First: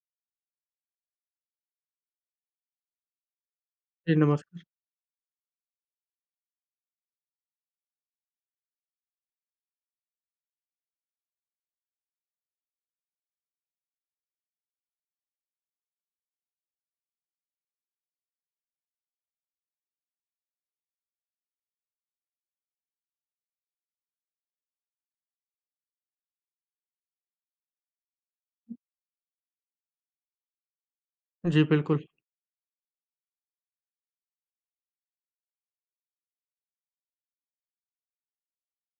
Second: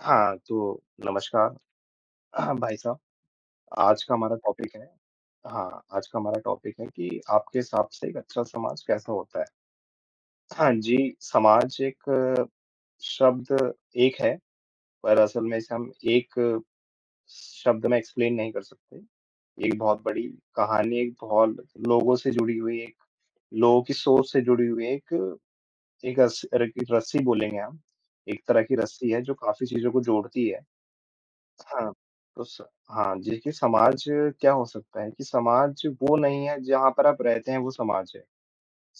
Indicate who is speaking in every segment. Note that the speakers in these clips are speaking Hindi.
Speaker 1: हाँ, तो नमस्कार। हाँ, भाई साहब। आज का
Speaker 2: जी,
Speaker 1: हमारा
Speaker 2: नमस्कार।
Speaker 1: टॉपिक है। हाँ, आज का हमारा टॉपिक है कि आपके हिसाब से एक अच्छा समाज कैसा होता है? हाँ जी, समाज एक शब्द एक है, पर असल में इसे हम एक शब्द में एक्सप्लेन नहीं कर सकते। एक बहुत बड़ी कहानी, एक बहुत लोगों से जुड़ी हुई एक लोगों की सोच से जुड़ी हुई एक एक रस र रस्सी बोलेंगे हम। एक तरह की रस्सी है जो काफ़ी चीज़ों को जोड़ती है।
Speaker 2: जी,
Speaker 1: हाँ,
Speaker 2: बिल्कुल।
Speaker 1: तो स हाँ, जी कि समाज क्या हो सकता है कि समाज वो नहीं है जहाँ पर आप रहते हैं, वो समाज है।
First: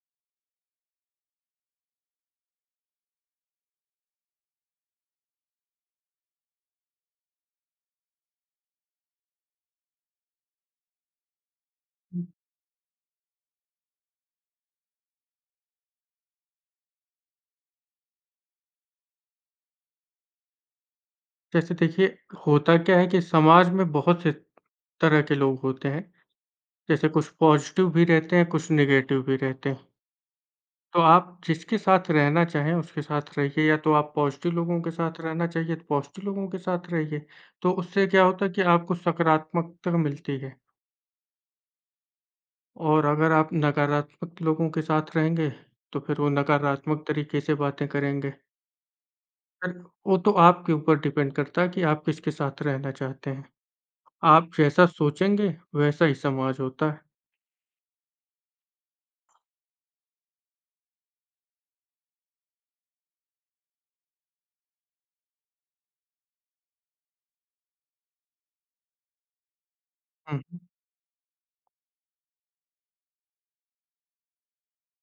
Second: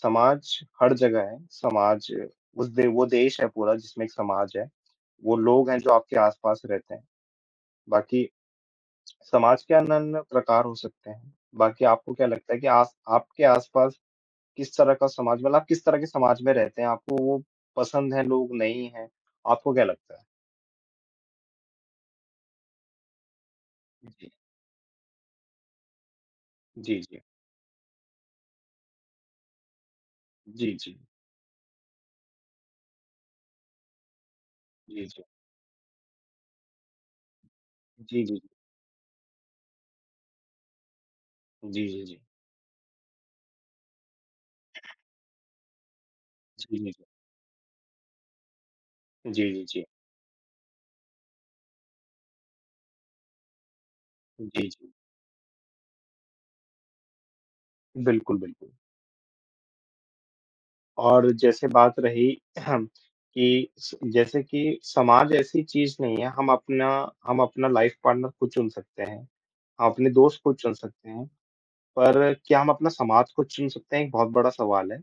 Speaker 1: समाज हर जगह है, समाज उस दे वो देश है पूरा जिसमें एक समाज है। वो लोग हैं जो आपके आस-पास रहते हैं। बाकी समाज के अन्य-अन्य प्रकार हो सकते हैं। बाकी आपको क्या लगता है कि आस आपके आस-पास किस तरह का समाज, मतलब आप किस तरह के समाज में रहते हैं? आपको वो पसंद है, लोग नहीं हैं? आपको क्या लगता है?
Speaker 2: जैसे देखिए, होता क्या है कि समाज में बहुत
Speaker 1: जी।
Speaker 2: से तरह के लोग होते हैं।
Speaker 1: जी,
Speaker 2: जैसे
Speaker 1: जी।
Speaker 2: कुछ पॉज़िटिव भी रहते हैं, कुछ नेगेटिव भी रहते हैं।
Speaker 1: जी, जी।
Speaker 2: तो आप जिसके साथ रहना चाहें, उसके साथ रहिए या तो आप पॉज़िटिव लोगों के
Speaker 1: जी,
Speaker 2: साथ
Speaker 1: जी।
Speaker 2: रहना चाहिए, तो पॉज़िटिव लोगों के साथ रहिए। तो उससे
Speaker 1: जी,
Speaker 2: क्या
Speaker 1: जी।
Speaker 2: होता है कि आपको सकारात्मकता मिलती है
Speaker 1: जी, जी, जी।
Speaker 2: और अगर आप नकारात्मक लोगों के साथ रहेंगे, तो फिर वो
Speaker 1: जी, जी, जी।
Speaker 2: नकारात्मक तरीके से बातें करेंगे।
Speaker 1: जी, जी,
Speaker 2: पर
Speaker 1: जी।
Speaker 2: वो तो आपके ऊपर डिपेंड करता है कि आप किसके साथ रहना चाहते हैं। आप
Speaker 1: जी,
Speaker 2: जैसा
Speaker 1: जी।
Speaker 2: सोचेंगे, वैसा ही समाज होता है।
Speaker 1: बिल्कुल, बिल्कुल। और जैसे बात रही कि स जैसे कि समाज ऐसी चीज़ नहीं है, हम अपना लाइफ़ पार्टनर खुद चुन सकते हैं, हम अपने
Speaker 2: हुँ,
Speaker 1: दोस्त खुद
Speaker 2: हुँ।
Speaker 1: चुन सकते हैं, पर क्या हम अपना समाज खुद चुन सकते हैं? एक बहुत बड़ा सवाल है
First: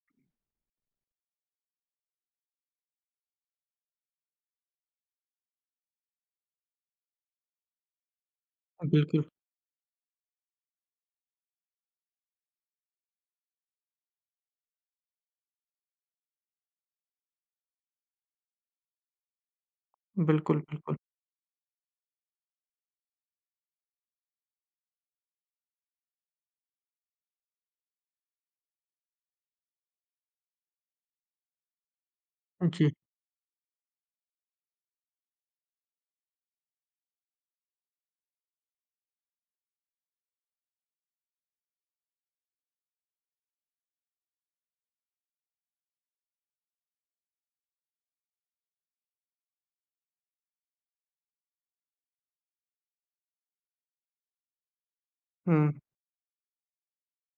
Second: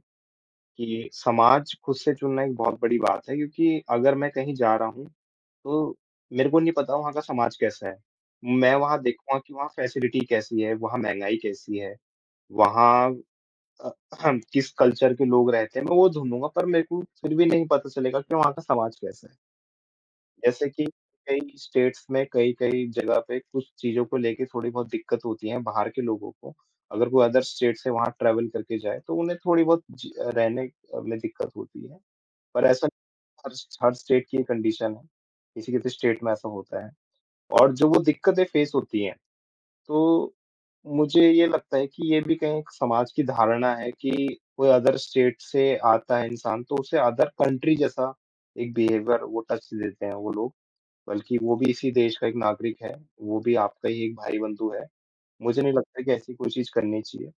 Speaker 1: कि समाज खुद से चुनना एक बहुत बड़ी बात है क्योंकि अगर मैं कहीं जा रहा हूँ, तो मेरे को नहीं पता वहाँ का समाज कैसा है। मैं वहाँ
Speaker 2: बिल्कुल,
Speaker 1: देखूँगा कि वहाँ फैसिलिटी कैसी है, वहाँ महँगाई कैसी है, वहाँ अ, हम किस कल्चर के लोग रहते हैं, मैं वो ढूँढूँगा, पर मेरे को फिर भी नहीं पता चलेगा कि वहाँ का समाज कैसा है।
Speaker 2: बिल्कुल,
Speaker 1: जैसे कि
Speaker 2: बिल्कुल।
Speaker 1: कई स्टेट्स में, कई-कई जगह पे कुछ चीज़ों को लेके थोड़ी बहुत दिक्कत होती है बाहर के लोगों को। अगर कोई अदर स्टेट से वहाँ ट्रैवल करके जाए, तो उन्हें थोड़ी बहुत जी रहने में दिक्कत होती है। पर ऐसा
Speaker 2: जी,
Speaker 1: हर हर स्टेट की कंडीशन है, किसी-किसी स्टेट में ऐसा होता है और जो वो दिक्कतें फेस होती हैं, तो मुझे ये लगता है कि ये भी कहीं एक समाज की धारणा है कि कोई अदर स्टेट से आता है इंसान तो उसे अदर कंट्री जैसा एक बिहेवियर वो टच देते हैं वो लोग, बल्कि वो भी इसी देश का एक नागरिक है, वो भी आपका ही एक भाई-बंधु है। मुझे
Speaker 2: हुँ।
Speaker 1: नहीं लगता कि ऐसी कोई चीज़ करनी चाहिए।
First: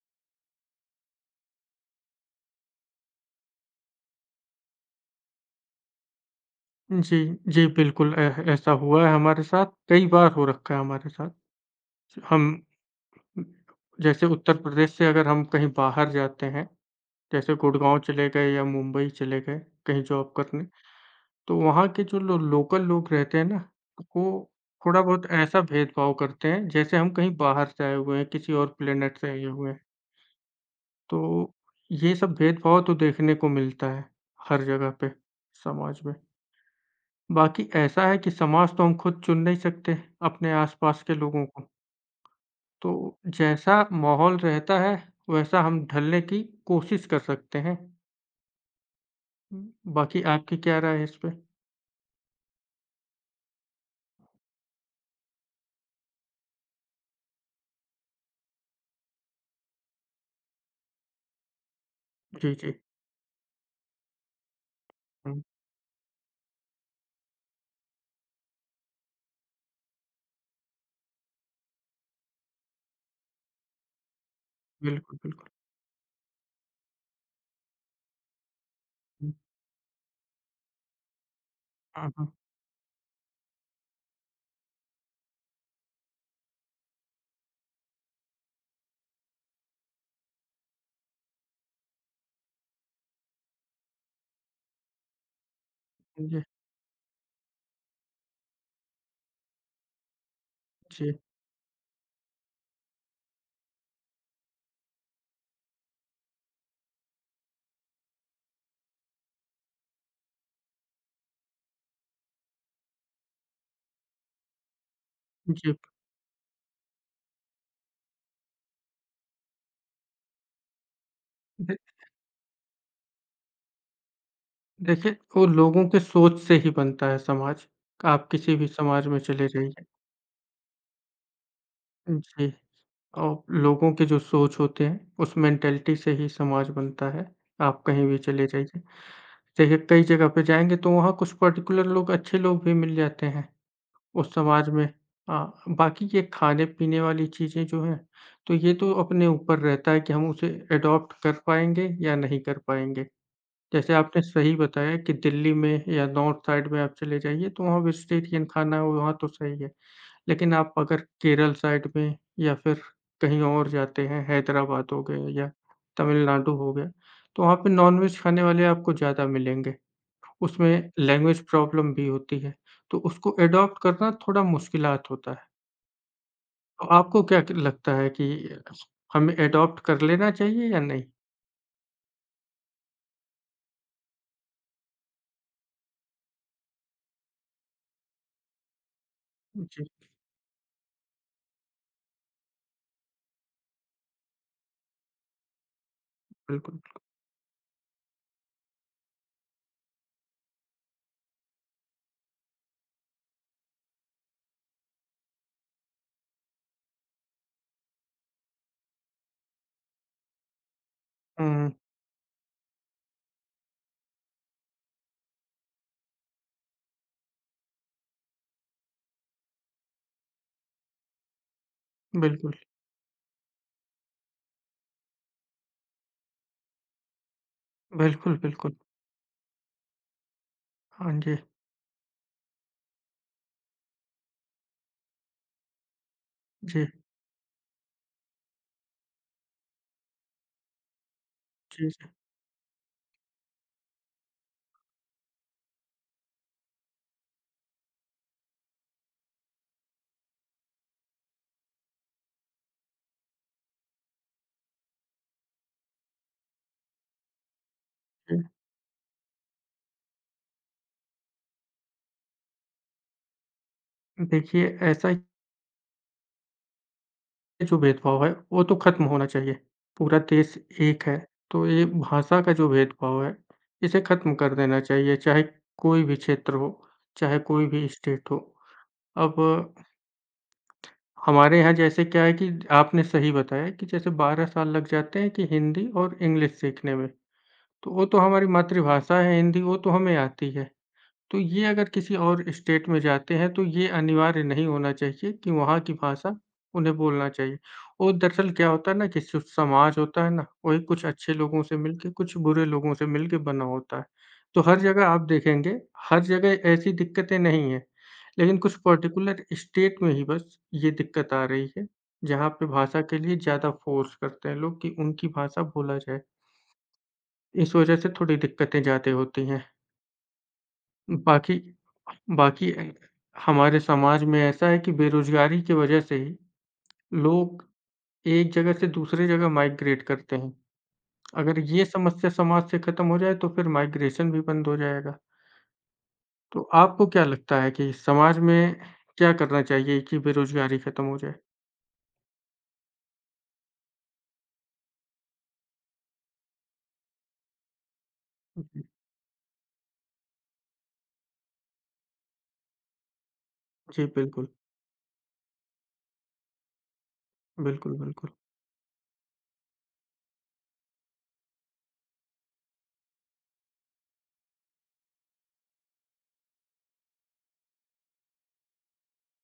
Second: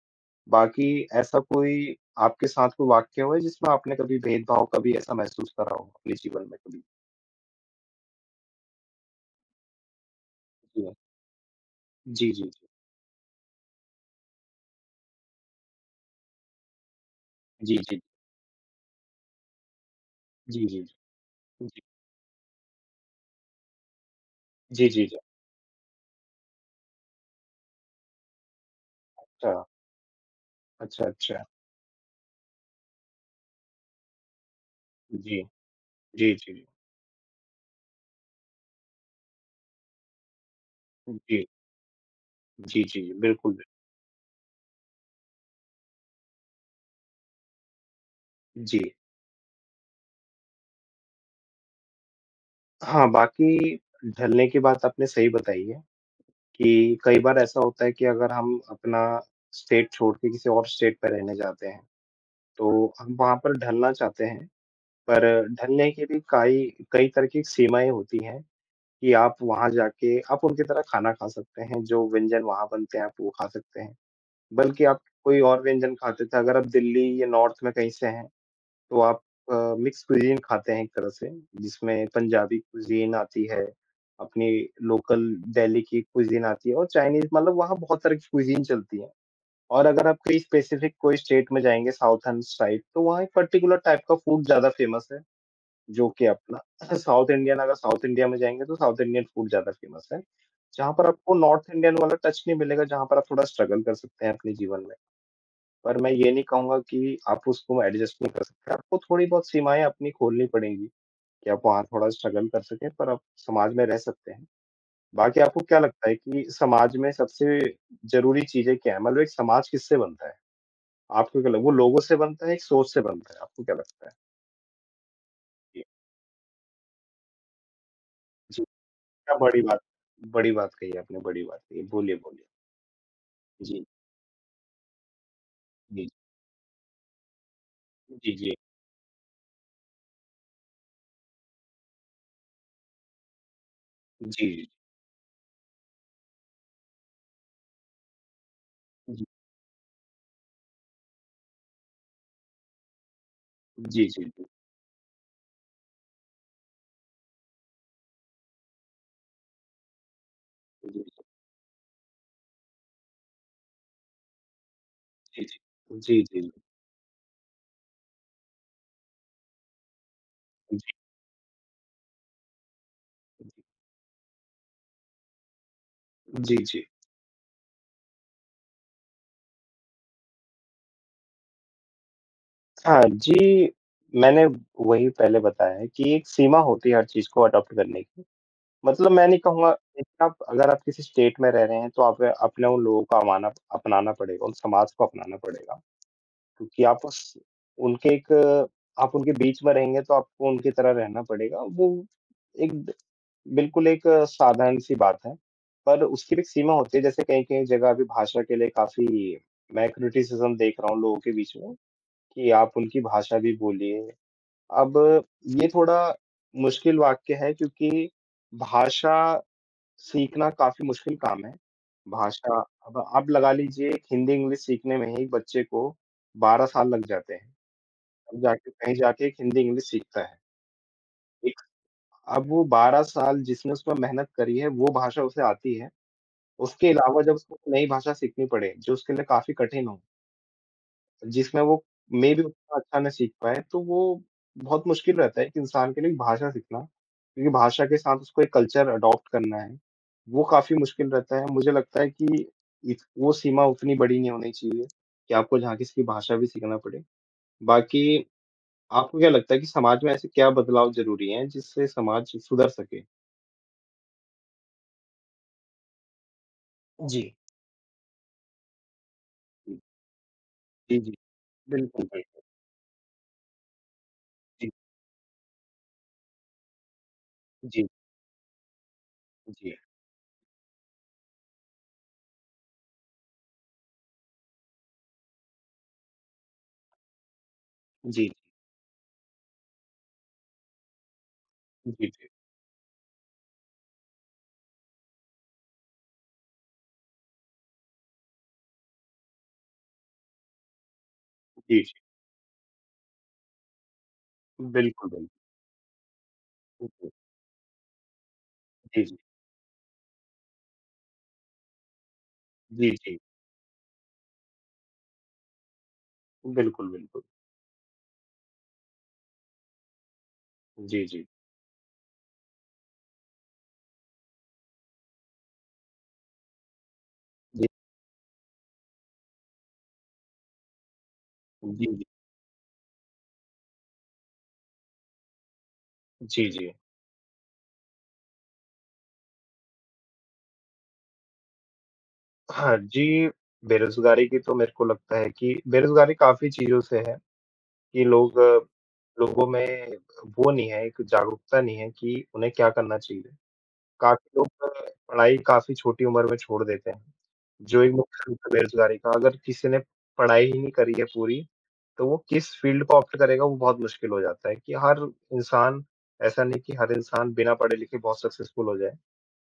Speaker 1: बाकी ऐसा कोई आपके साथ कोई वाक़या हुआ है जिसमें आपने कभी भेदभाव कभी ऐसा महसूस करा हो अपने जीवन में कभी?
Speaker 2: जी, जी, बिल्कुल ऐ ऐसा हुआ है हमारे साथ, कई बार हो रखा है
Speaker 1: जी हाँ।
Speaker 2: हमारे साथ।
Speaker 1: जी, जी,
Speaker 2: हम
Speaker 1: जी।
Speaker 2: जैसे उत्तर प्रदेश से अगर हम कहीं बाहर जाते हैं, जैसे
Speaker 1: जी,
Speaker 2: गुड़गाँव
Speaker 1: जी।
Speaker 2: चले गए या मुंबई चले गए कहीं जॉब करने,
Speaker 1: जी, जी, जी।
Speaker 2: तो वहाँ के जो लो लोकल लोग रहते हैं ना, वो
Speaker 1: जी,
Speaker 2: थोड़ा
Speaker 1: जी, जी।
Speaker 2: बहुत ऐसा भेदभाव करते हैं जैसे हम कहीं बाहर से आए हुए हैं, किसी और प्लेनेट से आए
Speaker 1: अच्छा,
Speaker 2: हुए हैं।
Speaker 1: अच्छा,
Speaker 2: तो
Speaker 1: अच्छा।
Speaker 2: ये सब भेदभाव तो देखने को मिलता है, हर जगह पे
Speaker 1: जी।
Speaker 2: समाज में।
Speaker 1: जी, जी।
Speaker 2: बाकी ऐसा है कि समाज तो हम खुद चुन नहीं सकते, अपने आस-पास के लोगों
Speaker 1: जी,
Speaker 2: को।
Speaker 1: जी,
Speaker 2: तो
Speaker 1: जी, बिल्कुल, बिल्कुल।
Speaker 2: जैसा माहौल रहता है, वैसा हम ढलने की कोशिश कर सकते हैं।
Speaker 1: जी।
Speaker 2: उम, बाकी आपकी क्या राय है इस पे?
Speaker 1: हाँ, बाकी ढलने की बात आपने सही बताई है कि कई बार ऐसा होता है कि अगर हम अपना स्टेट छोड़ के किसी और स्टेट पे रहने जाते हैं,
Speaker 2: जी, जी।
Speaker 1: तो हम वहाँ पर ढलना चाहते हैं, पर
Speaker 2: हुँ,
Speaker 1: ढलने की भी काई कई तरह की सीमाएँ होती हैं कि आप वहाँ जाके आप उनकी तरह खाना खा सकते हैं, जो व्यंजन वहाँ बनते हैं, आप वो खा सकते हैं। बल्कि आप
Speaker 2: बिल्कुल,
Speaker 1: कोई
Speaker 2: बिल्कुल।
Speaker 1: और व्यंजन खाते थे, अगर आप दिल्ली या नॉर्थ में कहीं से हैं तो आप
Speaker 2: हुँ,
Speaker 1: मिक्स कुज़ीन खाते हैं एक तरह से, जिसमें
Speaker 2: हाँ, हाँ।
Speaker 1: पंजाबी कुज़ीन आती है, अपनी लोकल दिल्ली की कुज़ीन आती है और चाइनीज़, मतलब वहाँ बहुत सारी कुज़ीन चलती है। और अगर आप कहीं स्पेसिफ़िक कोई स्टेट में जाएँगे साउथर्न साइड, तो वहाँ एक पर्टिकुलर टाइप का फूड ज़्यादा फ़ेमस है, जो कि
Speaker 2: जी,
Speaker 1: अपना साउथ इंडियन अगर साउथ इंडिया में जाएँगे तो साउथ इंडियन फूड ज़्यादा फ़ेमस है। जहाँ पर
Speaker 2: जी,
Speaker 1: आपको नॉर्थ इंडियन वाला टच नहीं मिलेगा, जहाँ पर आप थोड़ा स्ट्रगल कर सकते हैं अपने जीवन में। पर मैं ये नहीं कहूँगा कि आप उसको एडजस्ट नहीं कर सकते। आपको थोड़ी बहुत सीमाएँ अपनी खोलनी पड़ेंगी कि आप वहाँ थोड़ा स्ट्रगल कर सकें, पर आप समाज में रह सकते हैं। बाकी आपको
Speaker 2: जी।
Speaker 1: क्या लगता है कि समाज में सबसे ज़रूरी चीज़ें क्या हैं? मतलब एक समाज किससे बनता है? आपको क्या लग वो
Speaker 2: दे
Speaker 1: लोगों से बनता है, एक सोच से बनता है? आपको क्या लगता है?
Speaker 2: देखिए, वो
Speaker 1: जी,
Speaker 2: लोगों के सोच से ही बनता है समाज। आप किसी
Speaker 1: जी,
Speaker 2: भी समाज में
Speaker 1: क्या
Speaker 2: चले जाइए।
Speaker 1: बड़ी बात कही आपने, बड़ी बात कही। बोलिए, बोलिए।
Speaker 2: जी। और
Speaker 1: जी,
Speaker 2: लोगों के जो सोच होते हैं, उस मेंटालिटी
Speaker 1: जी,
Speaker 2: से ही समाज बनता है। आप कहीं भी
Speaker 1: जी,
Speaker 2: चले
Speaker 1: जी,
Speaker 2: जाइए। देखिए कई जगह पे जाएँगे तो वहाँ कुछ पर्टिकुलर लोग अच्छे लोग भी मिल जाते हैं उस
Speaker 1: जी,
Speaker 2: समाज में। हाँ, बाकी ये खाने-पीने वाली चीज़ें जो हैं, तो ये तो अपने ऊपर रहता है कि हम उसे एडॉप्ट कर पाएँगे या नहीं कर पाएँगे। जैसे
Speaker 1: जी,
Speaker 2: आपने
Speaker 1: जी, जी,
Speaker 2: सही बताया कि दिल्ली में या नॉर्थ साइड में आप चले जाइए तो वहाँ वेजिटेरियन खाना है, वहाँ तो सही है। लेकिन आप अगर
Speaker 1: जी,
Speaker 2: केरल साइड में या फिर कहीं और जाते हैं, हैदराबाद हो गए
Speaker 1: जी,
Speaker 2: या
Speaker 1: जी, जी, जी, जी,
Speaker 2: तमिलनाडु
Speaker 1: जी,
Speaker 2: हो गया, तो वहाँ पे नॉनवेज खाने वाले आपको ज़्यादा मिलेंगे। उसमें
Speaker 1: जी,
Speaker 2: लैंग्वेज प्रॉब्लम भी होती है, तो उसको एडॉप्ट करना थोड़ा मुश्किलात होता है।
Speaker 1: जी, जी, जी।
Speaker 2: तो आपको क्या क लगता है कि हमें एडॉप्ट कर लेना चाहिए या नहीं?
Speaker 1: हाँ जी, मैंने वही पहले बताया कि एक सीमा होती है हर चीज़ को अडॉप्ट करने की। मतलब मैं नहीं कहूँगा,
Speaker 2: जी,
Speaker 1: देखिए आप अगर आप किसी स्टेट में रह रहे हैं तो आप अपने उन लोगों को अमाना अपनाना पड़ेगा, उन समाज को अपनाना पड़ेगा।
Speaker 2: बिल्कुल।
Speaker 1: क्योंकि उनके एक आप उनके बीच में रहेंगे तो आपको उनकी तरह रहना पड़ेगा। वो एक बिल्कुल एक साधारण-सी बात है। पर उसकी भी एक सीमा होती है, जैसे कहीं-कहीं जगह अभी भाषा के लिए काफ़ी मैं क्रिटिसिज़्म देख रहा हूँ लोगों के बीच
Speaker 2: हुँ,
Speaker 1: में कि आप उनकी भाषा भी बोलिए। अब ये थोड़ा मुश्किल वाक्य है क्योंकि भाषा सीखना काफ़ी मुश्किल काम है।
Speaker 2: बिल्कुल।
Speaker 1: भाषा अब आप लगा लीजिए एक हिंदी इंग्लिश सीखने में ही बच्चे को 12 साल लग जाते हैं।
Speaker 2: बिल्कुल,
Speaker 1: तब जाके
Speaker 2: बिल्कुल।
Speaker 1: कहीं जाके एक हिंदी इंग्लिश सीखता है।
Speaker 2: हाँ जी।
Speaker 1: एक अब वो 12 साल जिसने उसमें मेहनत करी है वो भाषा उसे आती है।
Speaker 2: जी,
Speaker 1: उसके अलावा जब उसको नई भाषा सीखनी पड़े जो उसके लिए काफ़ी कठिन हो। जिसमें वो
Speaker 2: जी, जी,
Speaker 1: मे बी उतना अच्छा ना सीख पाए, तो वो बहुत मुश्किल रहता है एक इंसान के लिए भाषा सीखना, क्योंकि भाषा के साथ उसको एक कल्चर अडॉप्ट करना है, वो काफ़ी मुश्किल रहता है। मुझे लगता है कि इत वो सीमा उतनी बड़ी नहीं होनी चाहिए कि आपको जहाँ किसी की भाषा भी सीखना पड़े। बाकी
Speaker 2: जी।
Speaker 1: आपको क्या लगता है कि समाज में ऐसे क्या बदलाव ज़रूरी हैं, जिससे समाज सुधर सके?
Speaker 2: देखिए ऐसा
Speaker 1: जी।
Speaker 2: जो भेदभाव है, वो तो खत्म होना चाहिए। पूरा देश
Speaker 1: जी,
Speaker 2: एक
Speaker 1: जी।
Speaker 2: है, तो ये
Speaker 1: बिल्कुल, बिल्कुल।
Speaker 2: भाषा का जो भेदभाव है, इसे खत्म कर
Speaker 1: जी,
Speaker 2: देना चाहिए, चाहे कोई भी क्षेत्र हो, चाहे कोई
Speaker 1: जी,
Speaker 2: भी स्टेट हो। अब
Speaker 1: जी,
Speaker 2: हमारे यहाँ जैसे क्या है कि आपने सही बताया कि जैसे 12 साल लग जाते हैं कि हिंदी और इंग्लिश सीखने में, तो वो तो
Speaker 1: जी,
Speaker 2: हमारी मातृभाषा है हिंदी, वो तो हमें आती है। तो ये अगर
Speaker 1: जी, जी,
Speaker 2: किसी
Speaker 1: जी,
Speaker 2: और स्टेट में जाते हैं, तो ये अनिवार्य नहीं होना चाहिए कि वहाँ की भाषा उन्हें बोलना चाहिए। और दरअसल क्या होता है ना कि जो समाज होता है ना, वही कुछ अच्छे लोगों से
Speaker 1: जी, जी,
Speaker 2: मिलके, कुछ बुरे लोगों से मिलके बना होता है। तो हर जगह
Speaker 1: बिल्कुल,
Speaker 2: आप देखेंगे, हर जगह ऐसी
Speaker 1: बिल्कुल।
Speaker 2: दिक्कतें नहीं हैं, लेकिन कुछ
Speaker 1: जी, जी,
Speaker 2: पर्टिकुलर स्टेट में ही बस ये दिक्कत आ रही है, जहाँ पे
Speaker 1: जी,
Speaker 2: भाषा
Speaker 1: जी।
Speaker 2: के लिए ज़्यादा फ़ोर्स करते हैं लोग कि उनकी भाषा बोला जाए।
Speaker 1: बिल्कुल, बिल्कुल।
Speaker 2: इस वजह से थोड़ी दिक्कतें ज़्यादा होती हैं।
Speaker 1: जी, जी।
Speaker 2: बाकी बाकी अ, हमारे समाज में ऐसा है कि बेरोज़गारी की वजह से ही लोग
Speaker 1: जी।
Speaker 2: एक जगह से दूसरे जगह माइग्रेट करते हैं। अगर
Speaker 1: जी,
Speaker 2: ये
Speaker 1: जी।
Speaker 2: समस्या समाज से खत्म हो जाए तो फिर माइग्रेशन भी बंद हो जाएगा।
Speaker 1: जी,
Speaker 2: तो
Speaker 1: जी।
Speaker 2: आपको क्या लगता है कि समाज में क्या करना चाहिए कि बेरोज़गारी खत्म हो जाए?
Speaker 1: हाँ जी, बेरोज़गारी की तो मेरे को लगता है कि बेरोज़गारी काफ़ी चीज़ों से है कि
Speaker 2: जी,
Speaker 1: लोगों में वो नहीं है, एक जागरूकता नहीं है कि उन्हें क्या करना चाहिए।
Speaker 2: जी,
Speaker 1: काफ़ी
Speaker 2: बिल्कुल।
Speaker 1: लोग पढ़ाई काफ़ी छोटी उम्र में छोड़ देते हैं, जो एक
Speaker 2: बिल्कुल,
Speaker 1: मुख्य
Speaker 2: बिल्कुल।
Speaker 1: रूप है बेरोज़गारी का। अगर किसी ने पढ़ाई ही नहीं करी है पूरी, तो वो किस फ़ील्ड को ऑप्ट करेगा वो बहुत मुश्किल हो जाता है कि हर इंसान ऐसा नहीं कि हर इंसान बिना पढ़े-लिखे बहुत सक्सेसफुल हो जाए,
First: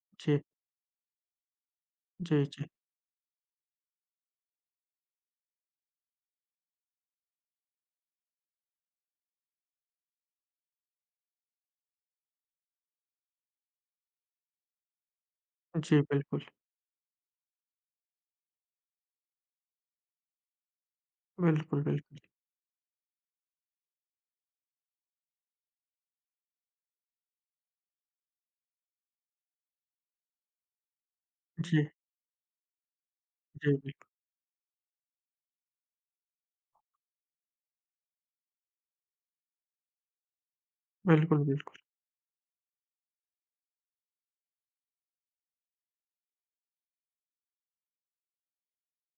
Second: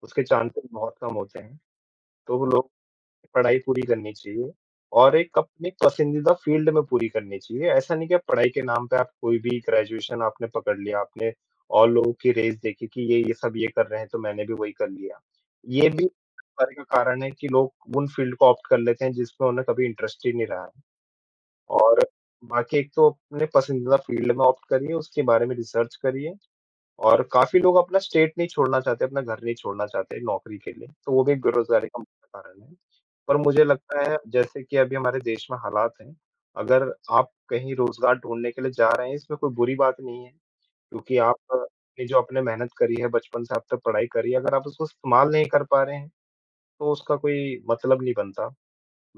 Speaker 1: उसके
Speaker 2: जी,
Speaker 1: चांसेस बहुत कम होते हैं। तो वो
Speaker 2: जी, जी।
Speaker 1: लोग पढ़ाई पूरी करनी चाहिए और एक अपने पसंदीदा फ़ील्ड में पूरी करनी चाहिए। ऐसा नहीं कि आप पढ़ाई के नाम पे आप कोई भी ग्रेजुएशन आपने पकड़ लिया, आपने और लोगों की रेस देखी कि ये सब ये कर रहे हैं तो मैंने भी वही कर लिया। ये
Speaker 2: जी,
Speaker 1: भी
Speaker 2: बिल्कुल।
Speaker 1: बेरोज़गारी का कारण है कि लोग उन फ़ील्ड को ऑप्ट कर लेते हैं जिसमें उन्हें कभी इंटरेस्ट ही नहीं रहा है।
Speaker 2: बिल्कुल,
Speaker 1: और
Speaker 2: बिल्कुल।
Speaker 1: बाकी एक तो अपने पसंदीदा फ़ील्ड में ऑप्ट करिए, उसके बारे में रिसर्च करिए और काफ़ी लोग अपना स्टेट नहीं छोड़ना चाहते, अपना घर नहीं छोड़ना चाहते नौकरी के लिए, तो वो भी
Speaker 2: जी,
Speaker 1: बेरोज़गारी का मुख्य कारण है। पर मुझे
Speaker 2: जी, बिल्कुल।
Speaker 1: लगता है जैसे कि अभी हमारे देश में हालात हैं, अगर आप कहीं रोज़गार ढूँढने के लिए जा रहे हैं, इसमें कोई बुरी बात नहीं है, क्योंकि
Speaker 2: बिल्कुल,
Speaker 1: आप
Speaker 2: बिल्कुल।
Speaker 1: ने जो आपने मेहनत करी है, बचपन से आप तक पढ़ाई करी है, अगर आप उसको इस्तेमाल नहीं कर पा रहे हैं, तो उसका कोई मतलब नहीं बनता।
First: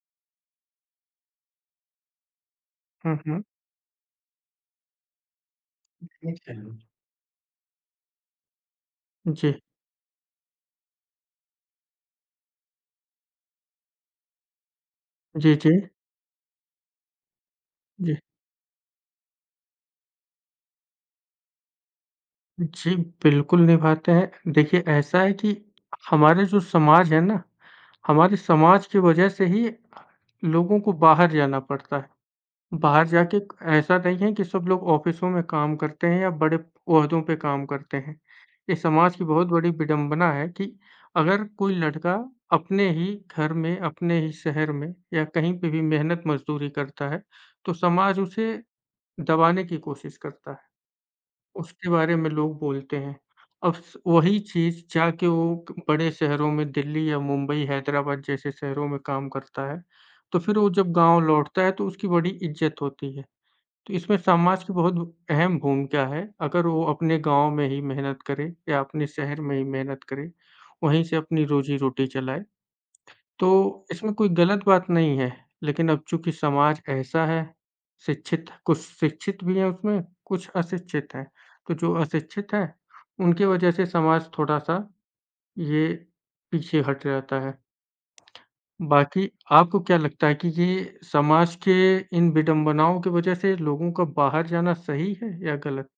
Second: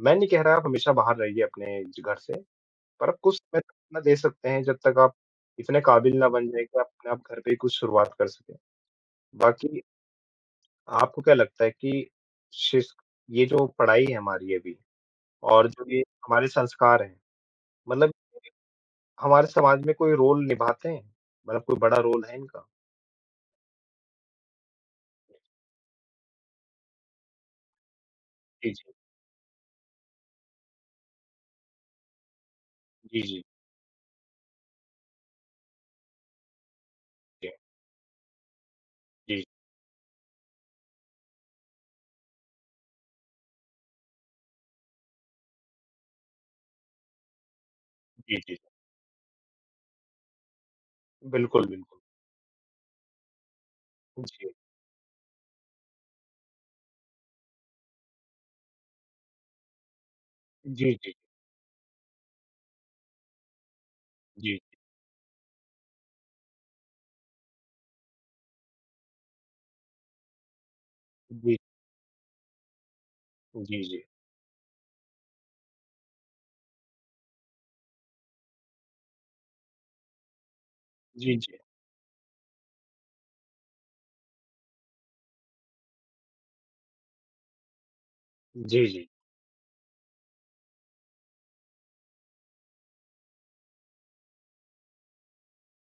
Speaker 1: मैं नहीं कह रहा आप हमेशा बाहर रहिए अपने ज घर से, पर
Speaker 2: हुँ,
Speaker 1: आप कुछ
Speaker 2: हुँ।
Speaker 1: समय तक अपना दे सकते हैं, जब तक आप इतने काबिल ना बन जाएँ
Speaker 2: जी,
Speaker 1: कि आप अपने आप घर पे ही कुछ शुरुआत कर सकें।
Speaker 2: जी,
Speaker 1: बाकी आपको क्या लगता है कि शिश ये जो पढ़ाई है हमारी अभी और
Speaker 2: जी।
Speaker 1: जो ये हमारे संस्कार हैं, मतलब
Speaker 2: जी।
Speaker 1: हमारे समाज में कोई रोल निभाते हैं? मतलब कोई बड़ा रोल है इनका?
Speaker 2: जी, बिल्कुल निभाते हैं। देखिए, ऐसा है कि हमारे जो समाज है ना, हमारे
Speaker 1: जी,
Speaker 2: समाज
Speaker 1: जी।
Speaker 2: की वजह से ही लोगों को बाहर जाना पड़ता है। बाहर
Speaker 1: जी,
Speaker 2: जाके
Speaker 1: जी।
Speaker 2: ऐसा नहीं है कि सब लोग ऑफ़िसों में काम करते हैं या बड़े ओहदों पे काम करते हैं। ये समाज की
Speaker 1: जी,
Speaker 2: बहुत बड़ी विडंबना है कि अगर कोई लड़का अपने ही घर में, अपने ही शहर में या कहीं पे भी मेहनत मज़दूरी करता है, तो समाज
Speaker 1: जी, जी,
Speaker 2: उसे
Speaker 1: जी।
Speaker 2: दबाने की कोशिश करता है।
Speaker 1: बिल्कुल,
Speaker 2: उसके
Speaker 1: बिल्कुल।
Speaker 2: बारे में लोग बोलते हैं। अब स वही
Speaker 1: जी।
Speaker 2: चीज़ जाके वो क बड़े शहरों में दिल्ली या मुंबई, हैदराबाद जैसे शहरों में काम करता है, तो फिर वो जब
Speaker 1: जी, जी,
Speaker 2: गाँव लौटता है तो उसकी बड़ी इज़्ज़त होती है। तो इसमें
Speaker 1: जी।
Speaker 2: समाज की बहुत अहम भूमिका है, अगर वो अपने गाँव में ही मेहनत करे या अपने शहर में ही मेहनत करे, वहीं से अपनी
Speaker 1: जी,
Speaker 2: रोज़ी-रोटी चलाए। तो
Speaker 1: जी, जी।
Speaker 2: इसमें कोई गलत बात नहीं है, लेकिन अब चूँकि समाज ऐसा है, शिक्षित कुछ शिक्षित भी हैं उसमें, कुछ अशिक्षित हैं।
Speaker 1: जी, जी।
Speaker 2: तो जो अशिक्षित हैं, उनकी वजह से समाज थोड़ा-सा ये पीछे हट जाता है।
Speaker 1: जी, जी।
Speaker 2: बाकी आपको क्या लगता है कि ये समाज के इन विडंबनाओं की वजह से लोगों का बाहर जाना सही है या गलत?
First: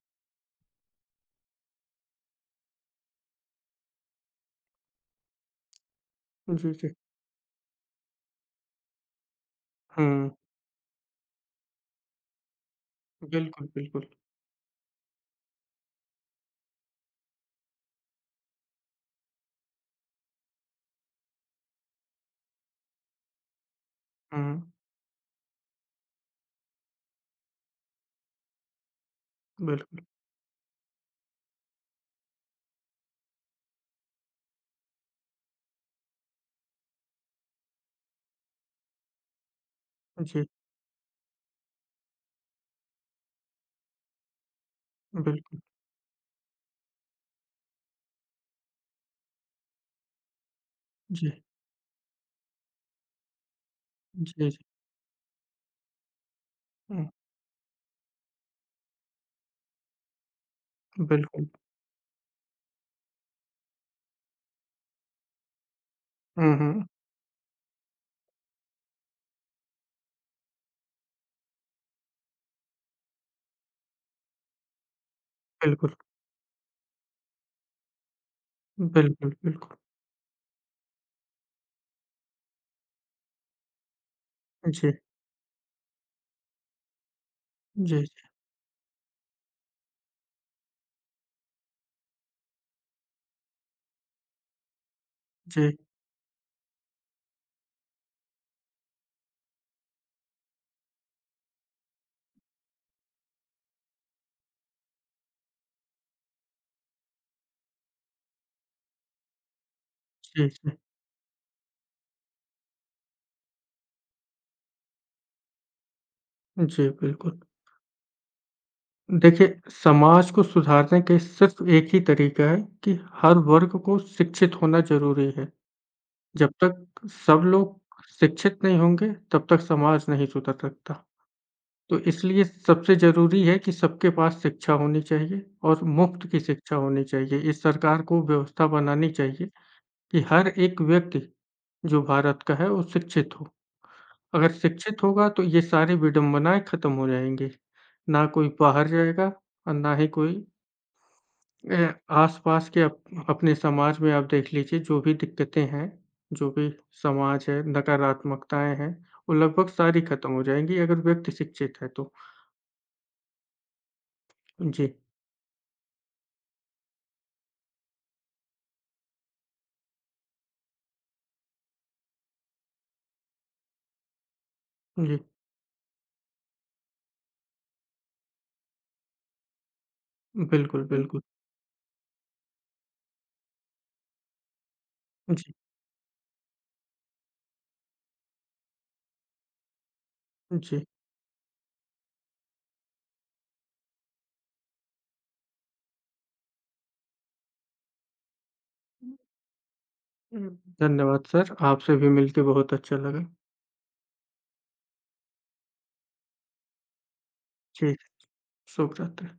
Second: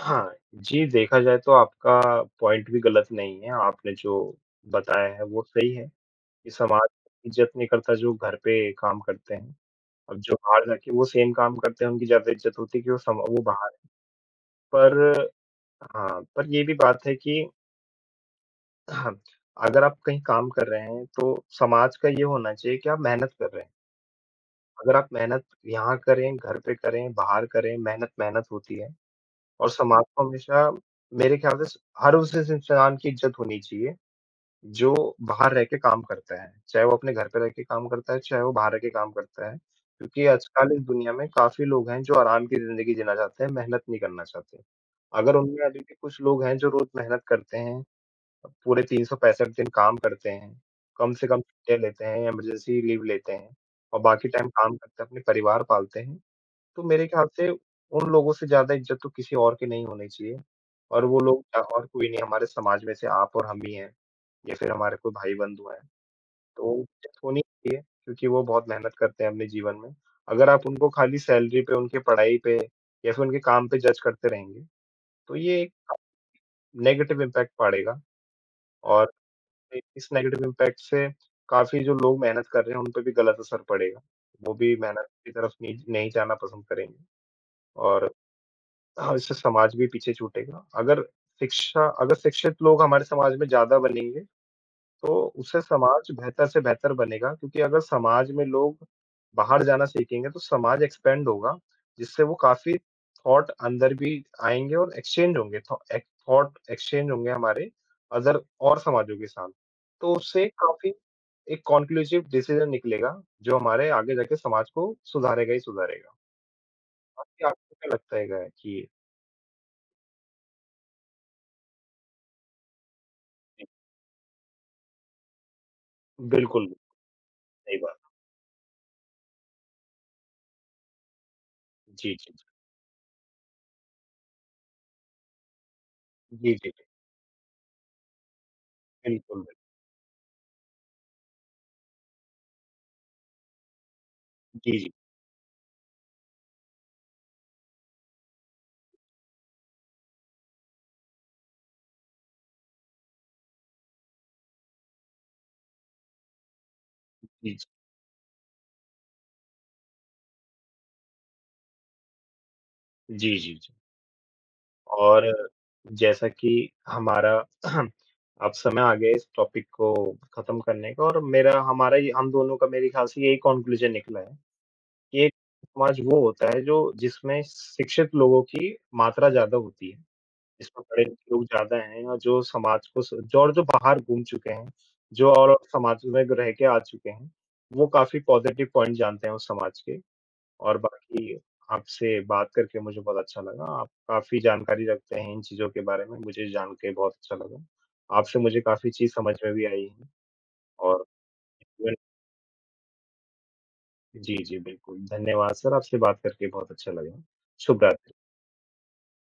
Speaker 1: हाँ, जी, देखा जाए तो आपका पॉइंट भी गलत नहीं है, आपने जो बताया है वो सही है, कि
Speaker 2: जी,
Speaker 1: समाज
Speaker 2: जी।
Speaker 1: इज़्ज़त नहीं करता जो घर पे काम करते हैं। अब
Speaker 2: हुँ,
Speaker 1: जो बाहर जाके वो सेम काम करते हैं, उनकी ज़्यादा इज़्ज़त होती है कि वो
Speaker 2: बिल्कुल,
Speaker 1: बाहर हैं।
Speaker 2: बिल्कुल।
Speaker 1: पर हाँ, पर ये भी बात है कि हाँ, अगर आप कहीं काम कर रहे हैं, तो समाज का ये होना चाहिए कि आप मेहनत कर रहे हैं।
Speaker 2: हुँ,
Speaker 1: अगर आप मेहनत यहाँ करें, घर पे करें, बाहर करें, मेहनत मेहनत होती है और समाज
Speaker 2: बिल्कुल।
Speaker 1: को हमेशा मेरे ख्याल से स हर उस इंसान की इज़्ज़त होनी चाहिए। जो बाहर रह के काम करता है, चाहे वो अपने घर पे रह के काम करता है, चाहे वो बाहर रह के काम करता है। क्योंकि
Speaker 2: जी,
Speaker 1: आजकल इस दुनिया में काफ़ी लोग हैं जो आराम की ज़िंदगी जीना चाहते हैं, मेहनत नहीं करना चाहते। अगर
Speaker 2: बिल्कुल।
Speaker 1: उनमें अभी भी कुछ लोग हैं जो रोज़ मेहनत करते हैं, पूरे 365 दिन काम करते हैं, कम से
Speaker 2: जी,
Speaker 1: कम छुट्टियाँ लेते हैं, इमरजेंसी लीव लेते हैं और बाकी टाइम
Speaker 2: जी, जी।
Speaker 1: काम करते हैं, अपने परिवार पालते हैं। तो मेरे
Speaker 2: हुँ,
Speaker 1: ख्याल से उन लोगों से ज़्यादा इज़्ज़त तो किसी और की नहीं होनी चाहिए और वो लोग
Speaker 2: बिल्कुल।
Speaker 1: और कोई नहीं हमारे समाज में से आप और हम ही हैं। या फिर हमारे कोई भाई-बंधु हैं,
Speaker 2: हुँ,
Speaker 1: तो
Speaker 2: हुँ,
Speaker 1: उचित होनी चाहिए क्योंकि वो बहुत मेहनत करते हैं अपने जीवन में। अगर आप उनको खाली सैलरी पे, उनकी पढ़ाई पे या फिर उनके काम पे जज करते रहेंगे, तो ये एक
Speaker 2: बिल्कुल।
Speaker 1: नेगेटिव इम्पैक्ट पड़ेगा और
Speaker 2: बिल्कुल, बिल्कुल।
Speaker 1: इ इस नेगेटिव इम्पैक्ट से काफ़ी जो लोग मेहनत कर रहे हैं, उन पे भी गलत असर पड़ेगा। वो भी
Speaker 2: जी,
Speaker 1: मेहनत की तरफ नहीं नहीं जाना पसंद करेंगे
Speaker 2: जी,
Speaker 1: और हाँ, इससे समाज भी पीछे छूटेगा। अगर शिक्षित लोग हमारे समाज में ज़्यादा बनेंगे तो उससे
Speaker 2: जी,
Speaker 1: समाज बेहतर से बेहतर बनेगा क्योंकि अगर समाज में लोग बाहर जाना सीखेंगे तो समाज एक्सपेंड होगा, जिससे वो काफ़ी थॉट अंदर भी आएँगे और एक्सचेंज होंगे, थॉ एक थॉट एक्सचेंज होंगे हमारे अदर और समाजों के साथ। तो उससे
Speaker 2: जी,
Speaker 1: काफ़ी एक कॉन्क्लूसिव डिसीज़न निकलेगा, जो हमारे आगे जाके समाज को सुधारेगा ही सुधारेगा।
Speaker 2: जी, जी, बिल्कुल।
Speaker 1: बाकी आपको क्या लगता है क्या कि
Speaker 2: देखिए, समाज को सुधारने के सिर्फ़ एक ही तरीका है कि हर वर्ग को शिक्षित होना ज़रूरी है। जब
Speaker 1: बिल्कुल,
Speaker 2: तक सब
Speaker 1: सही बात।
Speaker 2: लोग शिक्षित नहीं होंगे, तब तक समाज नहीं सुधर सकता। तो
Speaker 1: जी, जी,
Speaker 2: इसलिए
Speaker 1: जी।
Speaker 2: सबसे ज़रूरी है कि सबके पास शिक्षा होनी चाहिए और मुफ़्त की
Speaker 1: जी, जी,
Speaker 2: शिक्षा
Speaker 1: जी।
Speaker 2: होनी चाहिए। इस सरकार को व्यवस्था बनानी
Speaker 1: बिल्कुल,
Speaker 2: चाहिए
Speaker 1: बिल्कुल।
Speaker 2: कि हर एक व्यक्ति जो भारत का है, वो शिक्षित हो। अगर
Speaker 1: जी, जी।
Speaker 2: शिक्षित होगा तो ये सारी विडंबनाएँ खत्म हो जाएँगी। ना कोई बाहर जाएगा और ना ही कोई आस-पास के अप अपने समाज में आप देख लीजिए जो भी दिक्कतें हैं, जो भी समाज
Speaker 1: जी,
Speaker 2: है,
Speaker 1: जी।
Speaker 2: नकारात्मकताएँ हैं, वो लगभग सारी खत्म हो जाएँगी अगर व्यक्ति शिक्षित है तो।
Speaker 1: जी, जी, जी।
Speaker 2: जी,
Speaker 1: और जैसा कि हमारा अब समय आ गया इस टॉपिक को खत्म करने का और मेरा हमारा ये हम दोनों का मेरे ख्याल से यही कॉन्क्लूजन निकला है
Speaker 2: जी।
Speaker 1: कि एक समाज वो होता है जो जिसमें शिक्षित लोगों की मात्रा ज़्यादा होती है,
Speaker 2: बिल्कुल,
Speaker 1: जिसमें
Speaker 2: जी। बिल्कुल।
Speaker 1: पढ़े-लिखे लोग ज़्यादा हैं और जो समाज को स जो और जो बाहर घूम चुके हैं, जो
Speaker 2: जी,
Speaker 1: और समाज में रह के आ चुके हैं, वो काफ़ी पॉजिटिव पॉइंट जानते हैं उस समाज के। और
Speaker 2: जी।
Speaker 1: बाकी आपसे बात करके मुझे बहुत अच्छा लगा। आप काफ़ी जानकारी रखते हैं इन चीज़ों के बारे में, मुझे जान के बहुत अच्छा लगा। आपसे मुझे काफ़ी चीज़ समझ में भी आई है और
Speaker 2: धन्यवाद सर, आपसे भी मिलके बहुत अच्छा लगा।
Speaker 1: जी, जी, बिल्कुल। धन्यवाद सर, आपसे बात करके बहुत अच्छा लगा। शुभ
Speaker 2: जी,
Speaker 1: रात्रि।
Speaker 2: शुभ रात्रि।